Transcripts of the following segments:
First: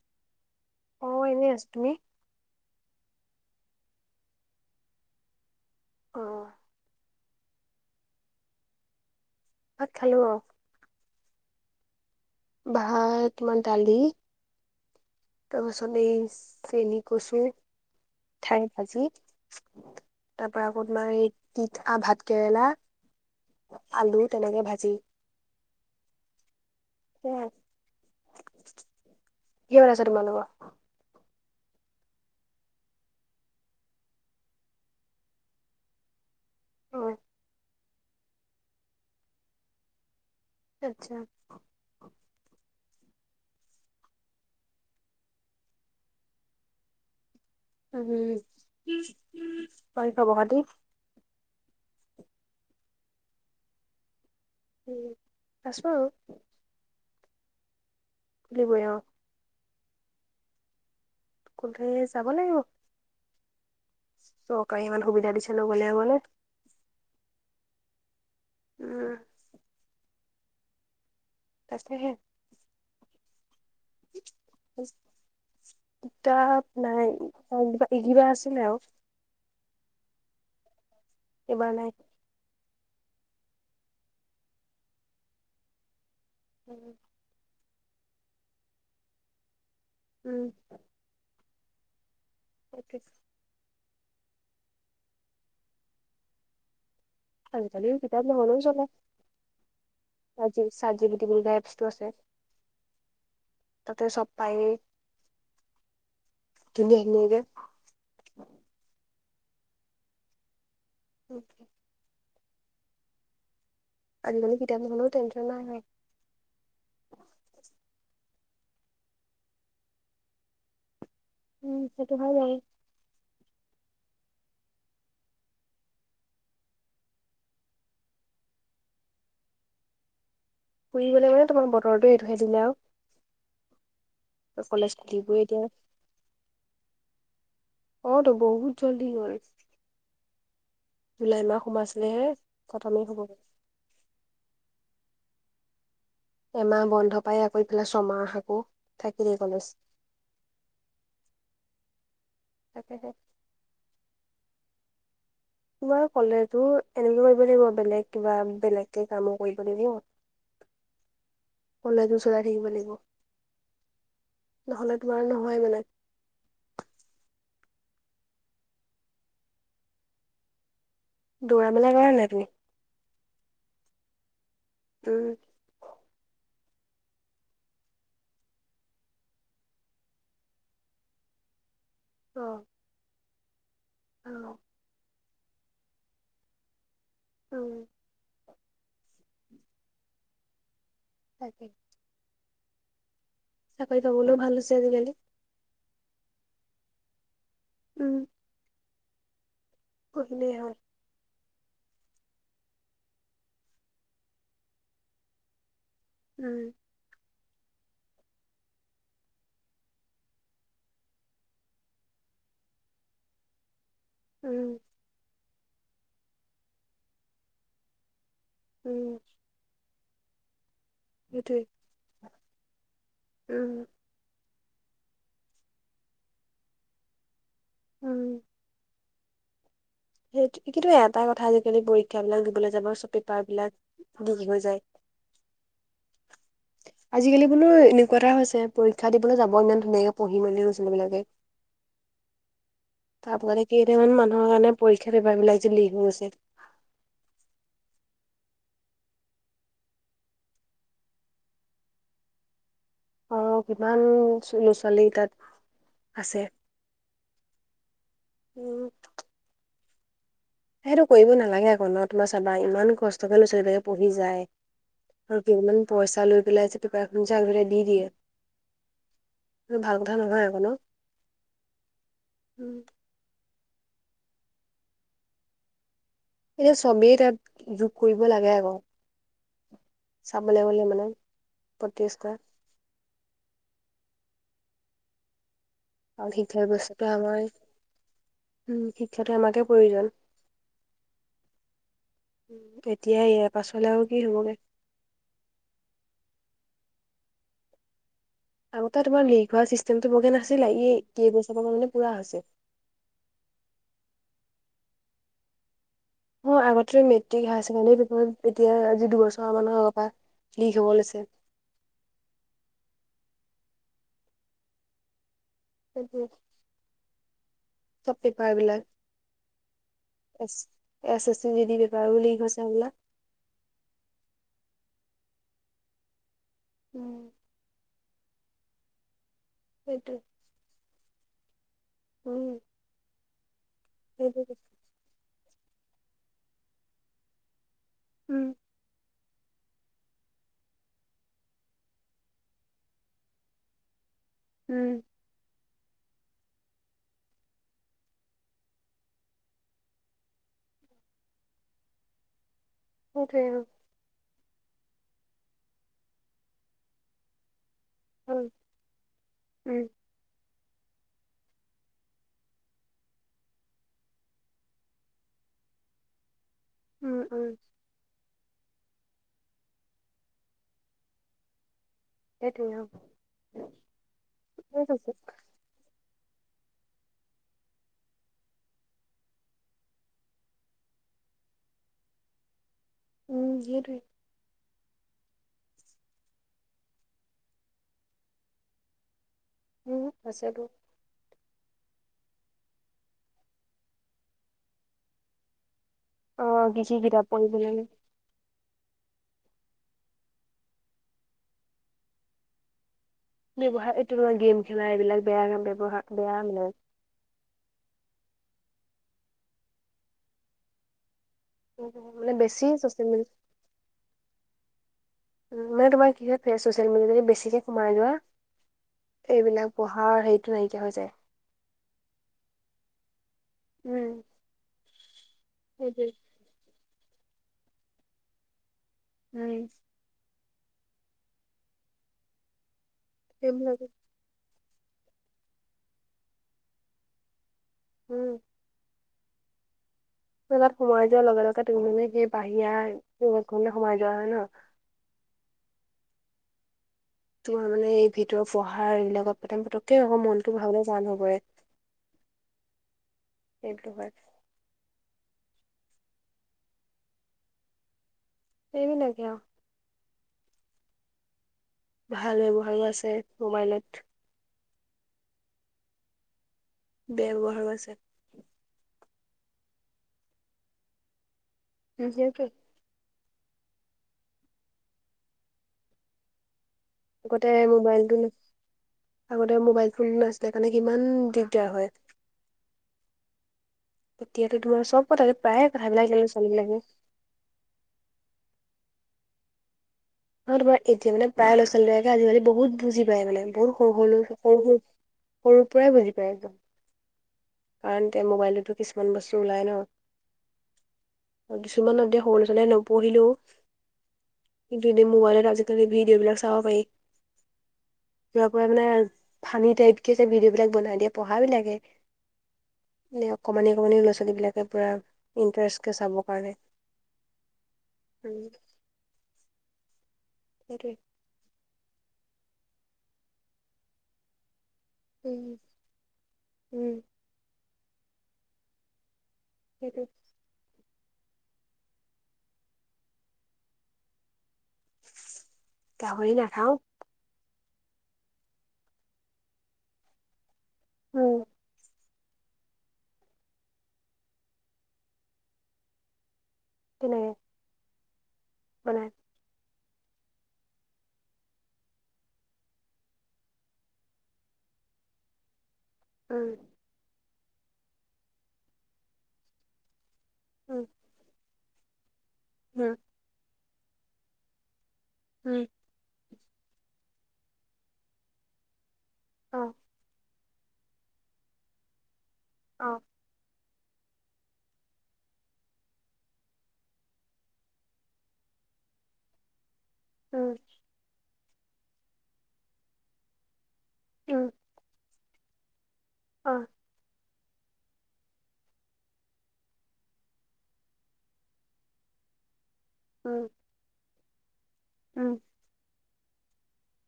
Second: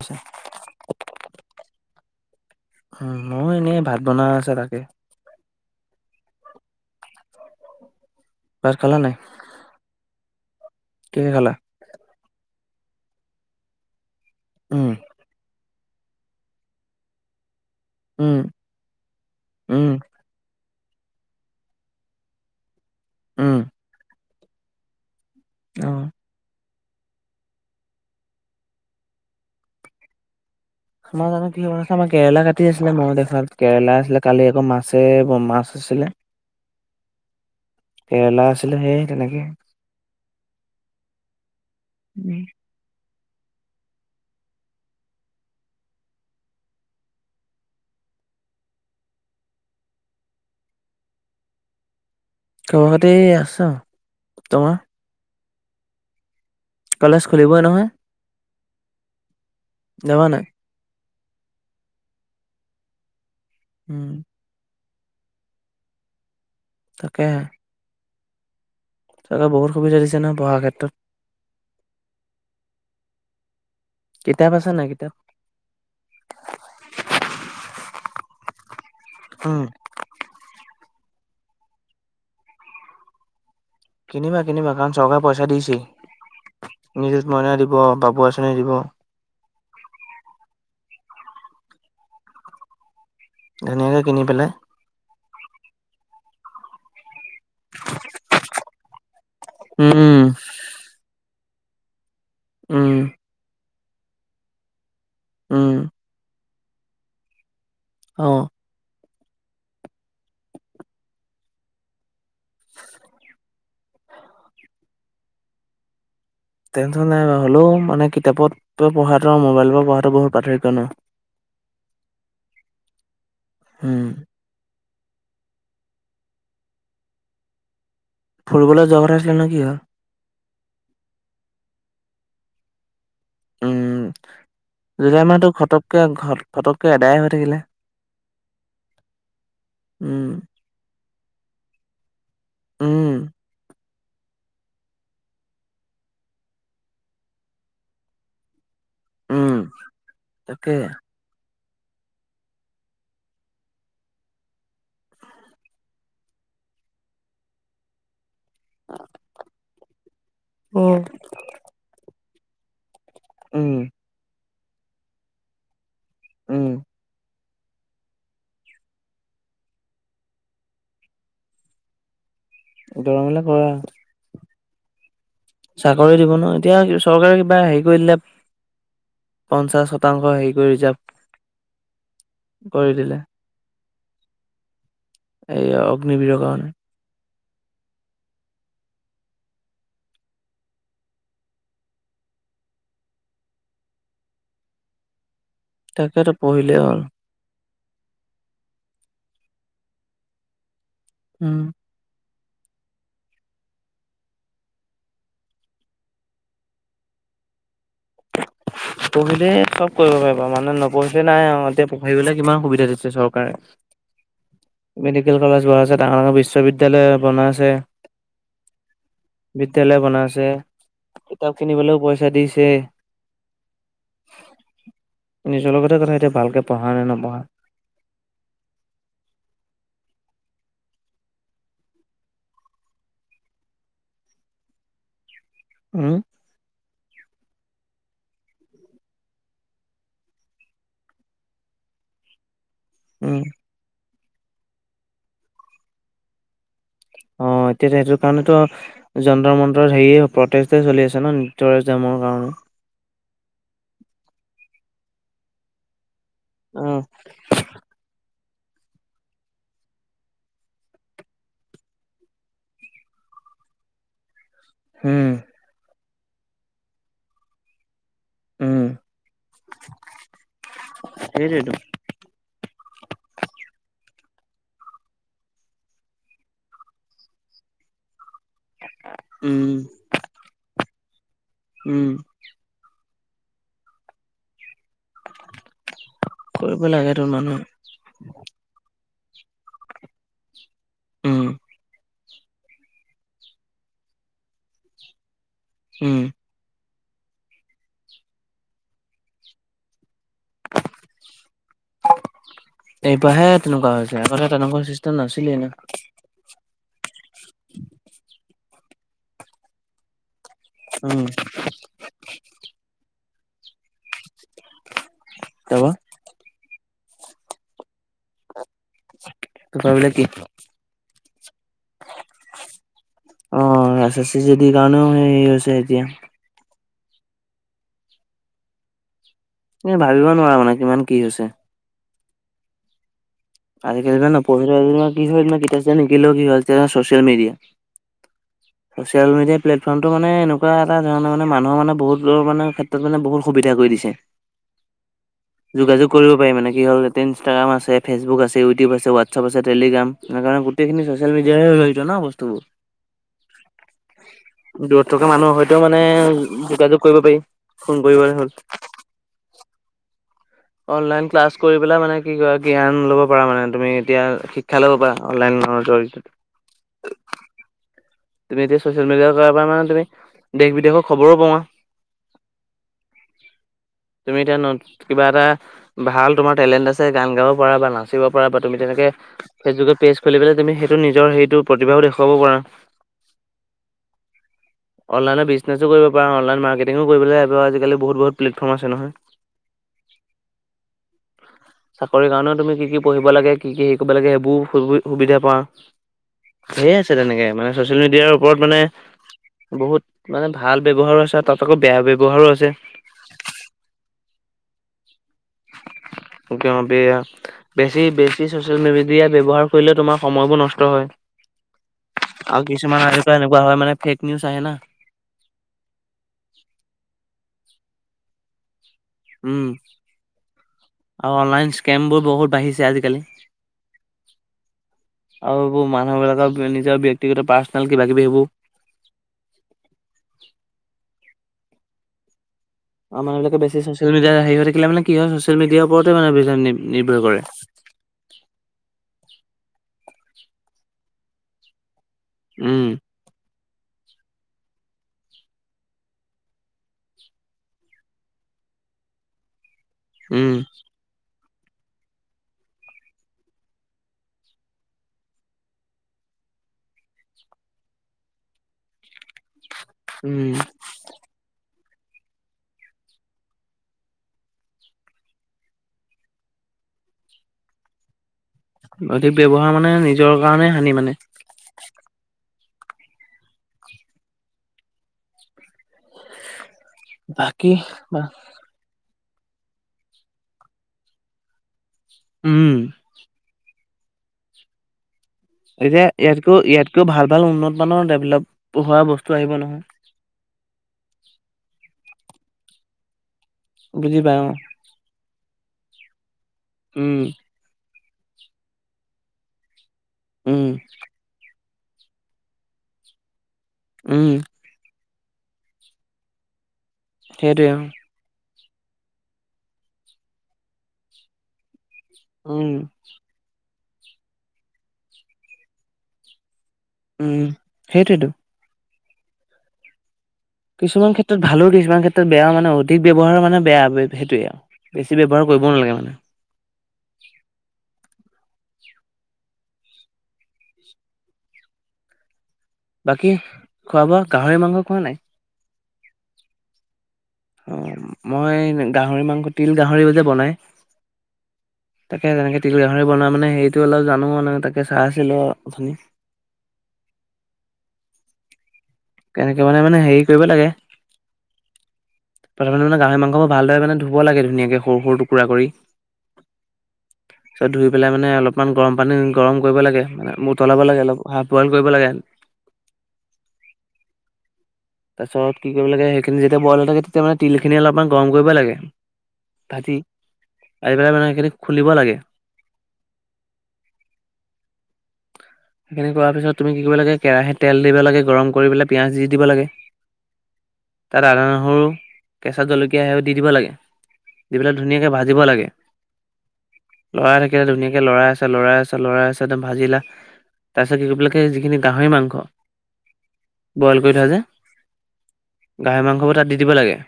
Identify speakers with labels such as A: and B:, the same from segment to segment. A: আচ্ছা।
B: অ', এনেই আছো তুমি?
A: উম, ময়ো এনেই ভাত বনাই আছে তাকে।
B: অহ'।
A: ভাত খালা নাই?
B: ভাত খালোঁ অহ'।
A: কিহেৰে খালা?
B: ভাত তোমাৰ দালি।
A: উম।
B: তাৰ পাছত এই চেনিকচু,
A: উম,
B: ঠাই ভাজি।
A: উম,
B: তাৰ পাৰা আকৌ তোমাৰ, এই তিতা ভাত কেৰেলা।
A: উম।
B: আলু তেনেকে ভাজি।
A: অহ'।
B: সেয়া। কি বনাইছে তোমাৰ লোকৰ?
A: আমাৰ জানো কি আছে, আমাৰ কেৰেলা কাটি আছিলে মই দেখাত কেৰেলা আছিলে, কালি আকৌ মাছে মাছ আছিলে।
B: অঁহ'।
A: কেৰেলা আছিলে সেইয়া তেনেকে।
B: আচ্ছা।
A: উম।
B: উম, বাকী খবৰ-খাতি?
A: খবৰ-খাতি আছোঁ আৰু, তোমাৰ?
B: উম, আছো আৰু।
A: কলেজ খুলিবই নহয়?
B: খুলিবই অ'।
A: যাবা নাই?
B: খোলে যাব লাগিব।
A: উম।
B: চৰকাৰে ইমান সুবিধা দিছে নগলে হ'ব নে।
A: তাকেহে।
B: উম।
A: তাকে বহুত সুবিধা দিছে ন' পঢ়াৰ ক্ষেত্ৰত?
B: তাকেহে।
A: কিতাপ আছে নাই কিতাপ?
B: কিতাপ নাই, কিবা এগিতা আছিলে আৰু।
A: উম।
B: এইবাৰ নাই।
A: কিনিবা কিনিবা কাৰণ চৰকাৰে পইচা দিছেই, নিজুত মইনা দিব, বাবু আঁচনি দিব।
B: উম। সেইটোৱে।
A: ধুনীয়াকে কিনি পেলাই
B: আজি-কালি কিতাপ নহলেও চলে।
A: উম।
B: চাট জি চাট জিপিটি বুলি যে এপছটো আছে।
A: উম।
B: তাতে চব পায়েই।
A: উম।
B: ধুনিয়া ধুনীয়াকে।
A: অঁ।
B: অ'কে। আজিকালি কিতাপ ন'হলেও টেনশ্যন নাই হয়।
A: টেনশ্যন নাই বাৰু, হ'লেও মানে কিতাপত পঢ়াটো মোবাইলৰ পৰা পঢ়াটো বহুত পাৰ্থক্য ন।
B: উম, সেইটো হয় বাৰু।
A: উম। ফুৰিবলে যোৱা কথা আছিল নহয়, কি হ'ল?
B: ফুৰিবলে তোমাৰ বতৰটো এইটোহে দিলে আও।
A: উম, জুলাই
B: খুলিবই
A: মাহটো
B: এতিয়া
A: ঘটককে ঘত ফটককে এদায়ে হৈ থাকিলে।
B: অঁ ত, বহুত জল্দি গল।
A: উম।
B: জুলাই মাহ সোমাইছিলেহে, খটমেই
A: উম,
B: হ'বগে। এমাহ বন্ধ পাই আকৌ ইফালে ছমাহ আকৌ থাকিল
A: উম,
B: কলেজ।
A: তাকে।
B: তাকেহে তোমাৰ ক'লেজো এনেকে কৰিব লাগিব, বেলেগ কিবা বেলেগকে কামো কৰিব লাগিব।
A: উম
B: কলেজো চলাই থাকিব লাগিব।
A: উম।
B: নহ'লে তোমাৰ নহয় মানে।
A: উম।
B: দৌৰা মেলা কৰা নাই তুমি?
A: দৌৰ মেলা কৰা।
B: উম।
A: চাকৰি দিব ন এতিয়া চৰকাৰে কিবা হেৰি কৰি দিলে। পঞ্চাশ শতাংশ হেৰি কৰি ৰিজাৰ্ভ
B: অ।
A: কৰি দিলে।
B: অঁহ
A: এই অগ্নিবিৰৰ কাৰণে।
B: উম তাকে চাকৰি পাবলৈও ভাল হৈছে আজিকালি।
A: তাকেইতো পঢ়িলেই হ'ল।
B: উম। পঢ়িলেই হ'ল।
A: উম।
B: উম।
A: [inaudible] পঢ়িলে চব কৰিব পাৰিব মানে, নপঢ়িলে নাই আৰু, এতিয়া পঢ়িবলৈ কিমান সুবিধা দিছে চৰকাৰে। [unintelligible]
B: উম।
A: মেডিকেল কলেজ বনাই আছে, ডাঙৰ-ডাঙৰ বিশ্ববিদ্যালয় বনাইছে।
B: উম।
A: বিদ্যালয় বনাইছে। কিতাপ
B: সেইটোৱে।
A: কিনিবলৈও পইচা দিছেই।
B: উম।
A: নিজৰ লগতে কথা এতিয়া ভালকৈ পঢ়া নে নপঢ়া।
B: উম সেই কিন্তু এটা কথা আজিকালি পৰীক্ষা বিলাক দিবলৈ যাব চব পেপাৰ বিলাক লিগ হৈ যায়।
A: উম
B: আজিকালি বোলো এনেকুৱা এটা হৈছে পৰীক্ষা দিবলৈ যাব ইমান ধুনীয়াকে পঢ়ি মেলি ল'ৰা-ছোৱালী বিলাকে।
A: [inaudible]
B: তাৰপৰা
A: উম
B: নেকি কেইটামান মানুহৰ কাৰণে পৰীক্ষাৰ পেপাৰবিলাক যে লিগ হৈ আছে।
A: অ এতিয়া সিহতৰ কাৰণেতো যন্তৰ মন্তৰ হেৰি প্ৰটেষ্টেএ চলি আছে ন নেতৰ একজামৰ কাৰণে।
B: অ কিমান ল'ৰ-ছোৱালী তাত আছে
A: উম
B: উম সেইটো কৰিব নালাগে আকৌ ন তোমাৰ চাবা ইমান কষ্টকে ল'ৰা-ছোৱালীবিলাকে পঢ়ি যায়।
A: উম
B: আৰু কেইটামান পইচা লৈ পেলাই যে পেপাৰখন যে আগলে দি দিয়ে।
A: উম
B: এইটো ভাল কথা নহয় আকৌ ন
A: সেইটোৱেতো
B: উ সেইটো চবেই তাত যোগ কৰিব লাগে আকৌ
A: উম
B: চাব লে গলে মানে
A: উম
B: প্ৰটেষ্ট কৰা। আৰু শিক্ষা
A: কৰিব
B: ব্যৱস্থাটো
A: লাগেতো
B: আমাৰ
A: মানুহে
B: উম শিক্ষাটো আমাকে প্ৰয়োজন।
A: উম
B: উ তেতিয়া ইয়াৰ পাছলে আৰু কি হ'বগে
A: উম
B: আগতে তোমাৰ লিক হোৱা চিষ্টেমটো বৰকে নাছিলে এই কেইবছৰ মানৰ পৰা মানে পুৰা হৈছে।
A: এইবাৰহে তেনেকুৱা হৈছে আগতে তেনেকুৱা চিষ্টেম নাছিলে এনে।
B: অ আগতে মেট্ৰিক হায়াৰ ছেকেণ্ডাৰী পেপাৰত এতিয়া আজি দুবছৰ মানৰ আগৰ পৰা লিক হব লৈছে
A: উম ত'
B: উম চব পেপাৰ বিলাক
A: পেপাৰ বিলাক কি
B: S, S S G T পেপাৰো লিক হৈছে বোলে
A: অ এছ এছ জি ডিৰ কাৰণেও হেৰি হৈছে এতিয়া।
B: উম
A: তুমি
B: সেইটোৱে
A: ভাবিব নোৱাৰা মানে কিমান কি হৈছে
B: উম
A: আজিকালি যে
B: সেইটোৱে
A: নপঢ়িলেও কি হয় তোমাৰ কিতাপ-চিতাপ নিকিনিলেও কি হয় social media
B: um
A: social media প্লেটফৰ্মটো মানে এনেকুৱা এটা ধৰণৰ মানে মানুহ মানে বহুত দূৰৰ মানে ক্ষেত্ৰত মানে বহুত সুবিধা কৰি দিছে
B: উম
A: যোগাযোগ কৰিব পাৰি মানে কি হ'ল এতিয়া ইনষ্টাগ্ৰাম আছে ফেচবুক আছে আছে ইউটিউব আছে হোৱাটছআপ আছে টেলিগ্ৰাম সেই কাৰণে গোটেইখিনি চচিয়েল মিডিয়াৰে় জৰিত ন বস্তুবোৰ।
B: [inaudible]
A: দূৰত থকা মানুহৰ সয়তেও মানে যোগাযোগ কৰিব পাৰি ফোন কৰি গলে
B: আৰু।
A: হ'ল।
B: উম
A: অনলাইন ক্লাছ কৰি পেলাই মানে কি কৈ জ্ঞান ল'ব পাৰা মানে তুমি এতিয়া শিক্ষা ল'ব পাৰা। অনলাইন [inaudible]
B: উম উম
A: তুমি এতিয়া ছ'চিয়েল মিডিয়াৰ পৰা মানে তুমি দেশ বিদেশৰ খবৰো পোৱা।
B: সেইটোৱে অ
A: তুমি এতিয়া ন
B: সেইটোৱে
A: কিবা এটা ভাল তোমাৰ টেলেণ্ট আছে গান গাব পাৰা বা নাচিব পাৰা বা তুমি তেনেকে ফেচবুকত পেজ খুলি পেলাই তুমি সেইটো নিজৰ সেইটো প্ৰতিভাও দেখুৱাব পাৰা।
B: উম হেতুয়ে।
A: অনলাইনত বিজনেছোও কৰিব পাৰা অনলাইন মাৰ্কেটিঙও কৰিব আজিকালি বহুত বহুত প্লেটফৰ্ম আছে নহয়।
B: বহুত আছে ব
A: [unintelligible] চাকৰি কাৰণেও তুমি কি কি পঢ়িব লাগে কি কি হেৰি কৰিব লাগে সেইবোৰো সুবিধা পোৱা।
B: অ কি
A: ধেই
B: কি
A: আছে
B: কিতাপ
A: তেনেকে
B: পঢ়িব
A: মানে
B: লাগে
A: চচিয়েল মিডিয়াৰ ওপৰত মানে বহুত মানে ভাল ব্যৱহাৰো আছে তাত আকৌ বেয়া ব্যয়ৱহাৰো আছে।
B: ব্যৱহাৰ এইটো গেম খেলা এইবিলাক বেয়া ব্যয়ৱহাৰ বেয়া মানে।
A: বেয়া বেছি বেছি চচিয়েল মিডিয়া ব্যৱহাৰ কৰিলে তোমাৰ সময়বোৰ নষ্ট হয়।
B: মানে বেছি চ'চিয়েল মে
A: কোৱা হয় মানে ফেক নিউজ আহে না।
B: উ মানে তোমাৰ কি হয় চচিয়েল মিডিয়াত বেছিকে সোমাই যোৱা
A: উম
B: এইবিলাক পঢ়াৰ হেৰিটো নাইকিয়া হৈ যায়।
A: আৰু অনলাইন স্কেম বোৰ বহুত বাঢ়িছে আজিকালি
B: উম
A: আৰু এইবোৰ
B: সেইটোৱে
A: মানুহ বিলাকৰ নিজৰ ব্যক্তিগত পাৰ্চনেল কিবা কিবি সেইবোৰ
B: উম
A: অ মানুহবিলাকে বেছি
B: সেইবিলাকে
A: চচিয়েল মিডিয়াত হে হৈ থাকিলে মানে কি হয় ছচিয়েল মিডিয়াৰ ওপৰতে মানে নিৰ্ভৰ কৰে।
B: উম তাত সোমাই যোৱাৰ লগে লগে তুমে সেই বাহিৰা
A: উম
B: সোমাই যোৱা হয় ন। তোমাৰ মানে এই ভিতৰ পঢ়াৰ এইবিলাকত প্ৰথম পতককে আকৌ
A: উম
B: মনটো ভৰাবলে যা নপৰে। এইটো হয়। এইবিলাকে আও।
A: উম
B: ভাল ব্যৱহাৰো আছে মোবাইলত। বেয়া ব্যৱহাৰ ও আছে।
A: অধিক ব্যৱহাৰ মানে নিজৰ কাৰণে হানি মানে।
B: হেটুয়ে টো আগতে
A: বাকী
B: মোবাইলটো আগতে মোবাইল ফোন নাছিলে কাৰণে কিমান দিগদাৰ হয়।
A: উম
B: এতিয়াতো তোমাৰ চব কথাতে প্ৰায়ে কথাবিলাক লৰা ছোৱালী বিলাকে
A: কিয় ভাল ভাল উন্নতমানৰ ডেভেলপ হোৱা বস্তু আহিব নহয়।
B: ন তোমাৰ এতিয়া মানে প্ৰায় ল'ৰা ছোৱালী লাকে আজিকালি বহুত বুজি পায় মানে বহুত
A: বুজি
B: সৰু সৰু
A: পাই অ
B: সৰু সৰু সৰুৰ পৰাই বুজি পায় একদম।
A: উম
B: [unintelligible] মোবাইলতো কিছুমান বস্তু ওলাই ন'।
A: উম।
B: কিছুমানৰ [unintelligible] নপঢ়িলেও
A: উম।
B: কিন্তু এতিয়া মোবাইলত আজিকালি ভিডিঅ' বিলাক চাব পাৰি।
A: সেইটোৱে অ'।
B: কিহৰ পৰা মানে, ফানী টাইপছে ভিডিঅ' বিলাক বনাই দিয়ে পঢ়া বিলাকে।
A: উম।
B: অকমানি অকমানি ল'ৰা ছোৱালী বিলাকে পুৰা, ইণ্টাৰেষ্টকে চাব পাৰে।
A: উম, সেইটোৱেটো।
B: সেইটোৱে
A: কিছুমান ক্ষেত্ৰত ভালো কিছুমান ক্ষেত্ৰত বেয়াও মানে অধিক ব্যৱহাৰৰ মানে বেয়া সেইটোৱে আৰু। বেছি ব্যৱহাৰ
B: উম
A: কৰিবও নালাগে মানে।
B: উম। সেইটো।
A: বাকী, খোৱা বোৱা গাহৰি মাংস খোৱা নাই।
B: গাহৰি নাখাওঁ।
A: অ' মই গাহৰি মাংস তিল গাহৰিও যে বনাই
B: হ'ম।
A: তাকে তেনেকৈ তিল গাহৰি বনোৱা মানে হেৰিটো অলপ জানো মানে তাকে চাই আছিলোঁ অথনি।
B: কেনেকে। বনাই।
A: কেনেকে মানে, মানে হেৰি কৰিব লাগে। প্ৰথমে মানে গাহৰি মাংসবোৰ ভালদৰে মানে ধুব লাগে ধুনীয়াকে সৰু, সৰু টুকুৰা কৰি।
B: উম।
A: পিছত ধুই পেলাই মানে অলপমান গৰম পানী গৰম কৰিব লাগে, মানে উতলাব লাগে অলপ হাফ বইল কৰিব লাগে।
B: হুম।
A: তাৰপিছত
B: উম
A: কি কৰিব লাগে, সেইখিনি যেতিয়া বইল হৈ থাকে, তেতিয়া মানে তিলখিনি অলপমান গৰম কৰিব লাগে।
B: অ
A: ভাটি, আহি পেলাই মানে সেইখিনি খুলিব লাগে।
B: অ'।
A: সেইখিনি কৰাৰ পিছত তুমি কি কৰিব লাগে, কেৰাহীত তিল দিব লাগে গৰম কৰি পেলাই পিঁয়াজ দি দিব লাগে।
B: উম।
A: তাত আদা, নহৰু, কেঁচা জলকীয়া সেইবোৰ দি দিব লাগে।
B: উম
A: দি পেলাই ধুনীয়াকে ভাজিব লাগে।
B: অ'।
A: লৰাই থাকিলে ধুনীয়াকে লৰাই আছা, লৰাই আছা, লৰাই আছা একদম ভাজিলা। তাৰপিছত কি কৰিব লাগে যিখিনি গাহৰি মাংস।
B: উম।
A: বইল কৰি থোৱা যে।
B: উম।
A: গাহৰি মাংসবোৰ তাত দি দিব লাগে।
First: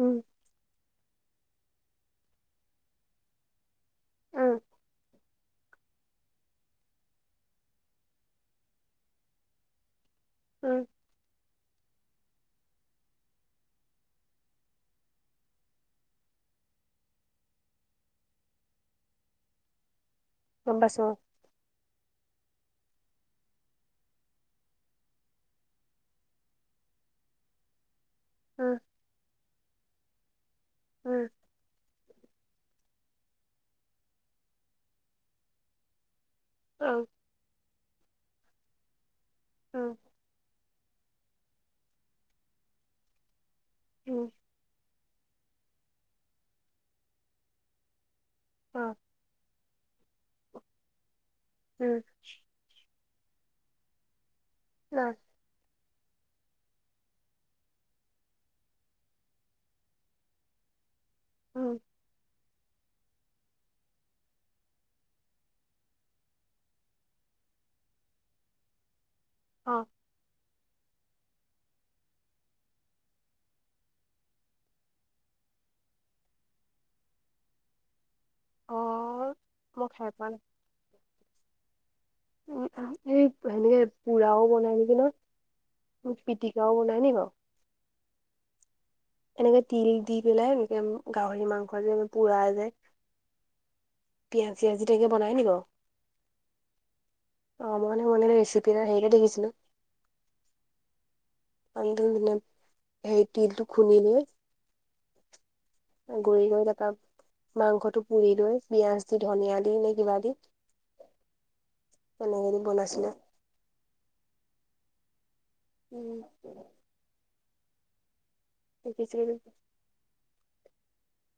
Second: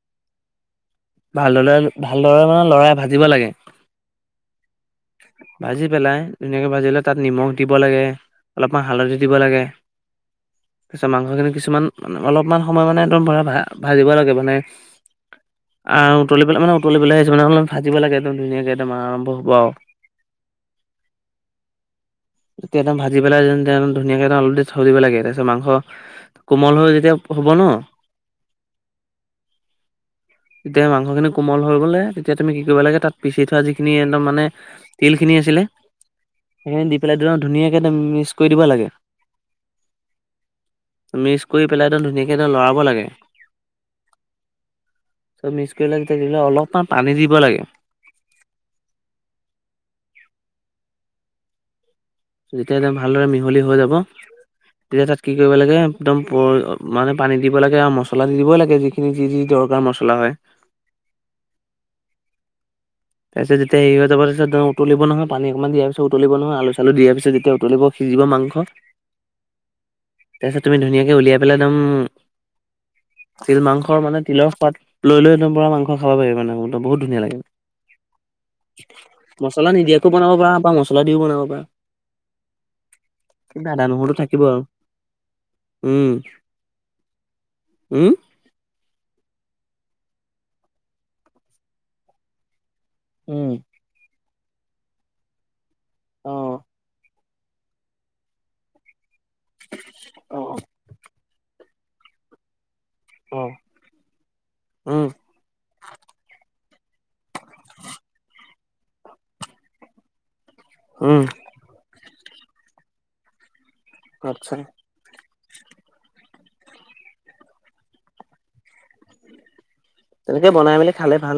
B: উম।
A: ভালদৰে, ভালদৰে মানে লৰাই ভাজিব লাগে।
B: উম
A: ভাজি পেলাই, ধুনীয়াকে ভাজিলে তাত নিমখ দিব লাগে, অলপমান হালধি দিব লাগে।
B: উম।
A: তাৰপিছত মাংসখিনি কিছুমান অলপমান সময় মানে তোৰ পোৰা ভা ভাজিব লাগে মানে। আৰু উতলিবলে মানে, উতলিবলেহে আহিছে মানে অলপ ভাজিব লাগে একদম ধুনীয়াকে একদম আৰম্ভ হ'ব আও।
B: গম পাইছো।
A: তেতিয়া একদম ভাজি পেলাই ধুনীয়াকে তুলি থৈ দিব লাগে তাৰপিছত মাংস কোমল হৈ যেতিয়া হ'ব ন
B: উম।
A: তেতিয়া
B: উম
A: মাংসখিনি কোমল হৈ গ'লে তেতিয়া তুমি কি কৰিব লাগে, তাত পিচি থোৱা যিখিনি একদম মানে তিলখিনি আছিলে সেইখিনি
B: অ
A: দি পেলাই একদম ধুনীয়াকে একদম মিক্স কৰি দিব লাগে।
B: উম।
A: মিক্স কৰি পেলাই একদম ধুনীয়াকে একদম লৰাব লাগে।
B: উম।
A: চব মিক্স কৰি লৈ তেতিয়া দিলে অলপমান পানী দিব লাগে।
B: অ। উম।
A: যেতিয়া একদম ভালদৰে মিহলি হৈ যাব তেতিয়া
B: অ
A: তাত কি কৰিব লাগে, একদম মানে পানী দিব লাগে, আৰু মছলা দি দিব লাগে যিখিনি যি, যি দৰকাৰ মছলা হয়।
B: উম।
A: তাৰপিছত যেতিয়া হেৰি হৈ যাব, তাৰপিছত তেওঁ উতলিব নহয় পানী অকমান দিয়াৰ পিছত উতলিব নহয় আলু-চালু দিয়াৰ পিছত যেতিয়া উতলিব সিজিব মাংস [unintelligible]
B: অ।
A: তাৰপিছত তুমি ধুনীয়াকে উলিয়াই পেলাই একদম তিল মাংসৰ মানে তিলৰ সোৱাদ লৈ লৈ একদম পোৰা মাংস খাব পাৰি মানে মাংস বহুত ধুনীয়া লাগে।
B: অ'
A: মছলা
B: মই খাই
A: নিদিয়াকেও
B: পোৱা
A: বনাব
B: নাই।
A: পাৰা বা মছলা দিও বনাব পাৰা।
B: উম এই
A: কিন্তু আদা
B: এনেই
A: নহৰুটো থাকিব
B: পোৰাও
A: আৰু
B: বনাই নিকি ন পিটিকাও বনাই নি বাৰু?
A: হুম?
B: এনেকে তিল দি পেলাই এনেকে গাহৰি মাংস যে পোৰা যে।
A: উম।
B: পিয়াঁজ-চিয়াজি দি তেনেকেই বনাই নি বাও?
A: অ।
B: অ মই মানে মই মানে ৰেচিপি এটা হেৰি এটা দেখিছিলো।
A: অ।
B: [unintelligible] হেৰি
A: অ
B: তিলটো খুন্দি লৈ।
A: উম।
B: গুৰি কৰি তাৰপা মাংসটো পুৰি লৈ, পিয়াঁজ দি ধনিয়া দি নে কিবা দি
A: উম।
B: তেনেকে দি বনাইছিলে।
A: আচ্ছা।
B: উম। শিকিছিলো।
A: তেনেকে বনাই মেলি খালে ভাল।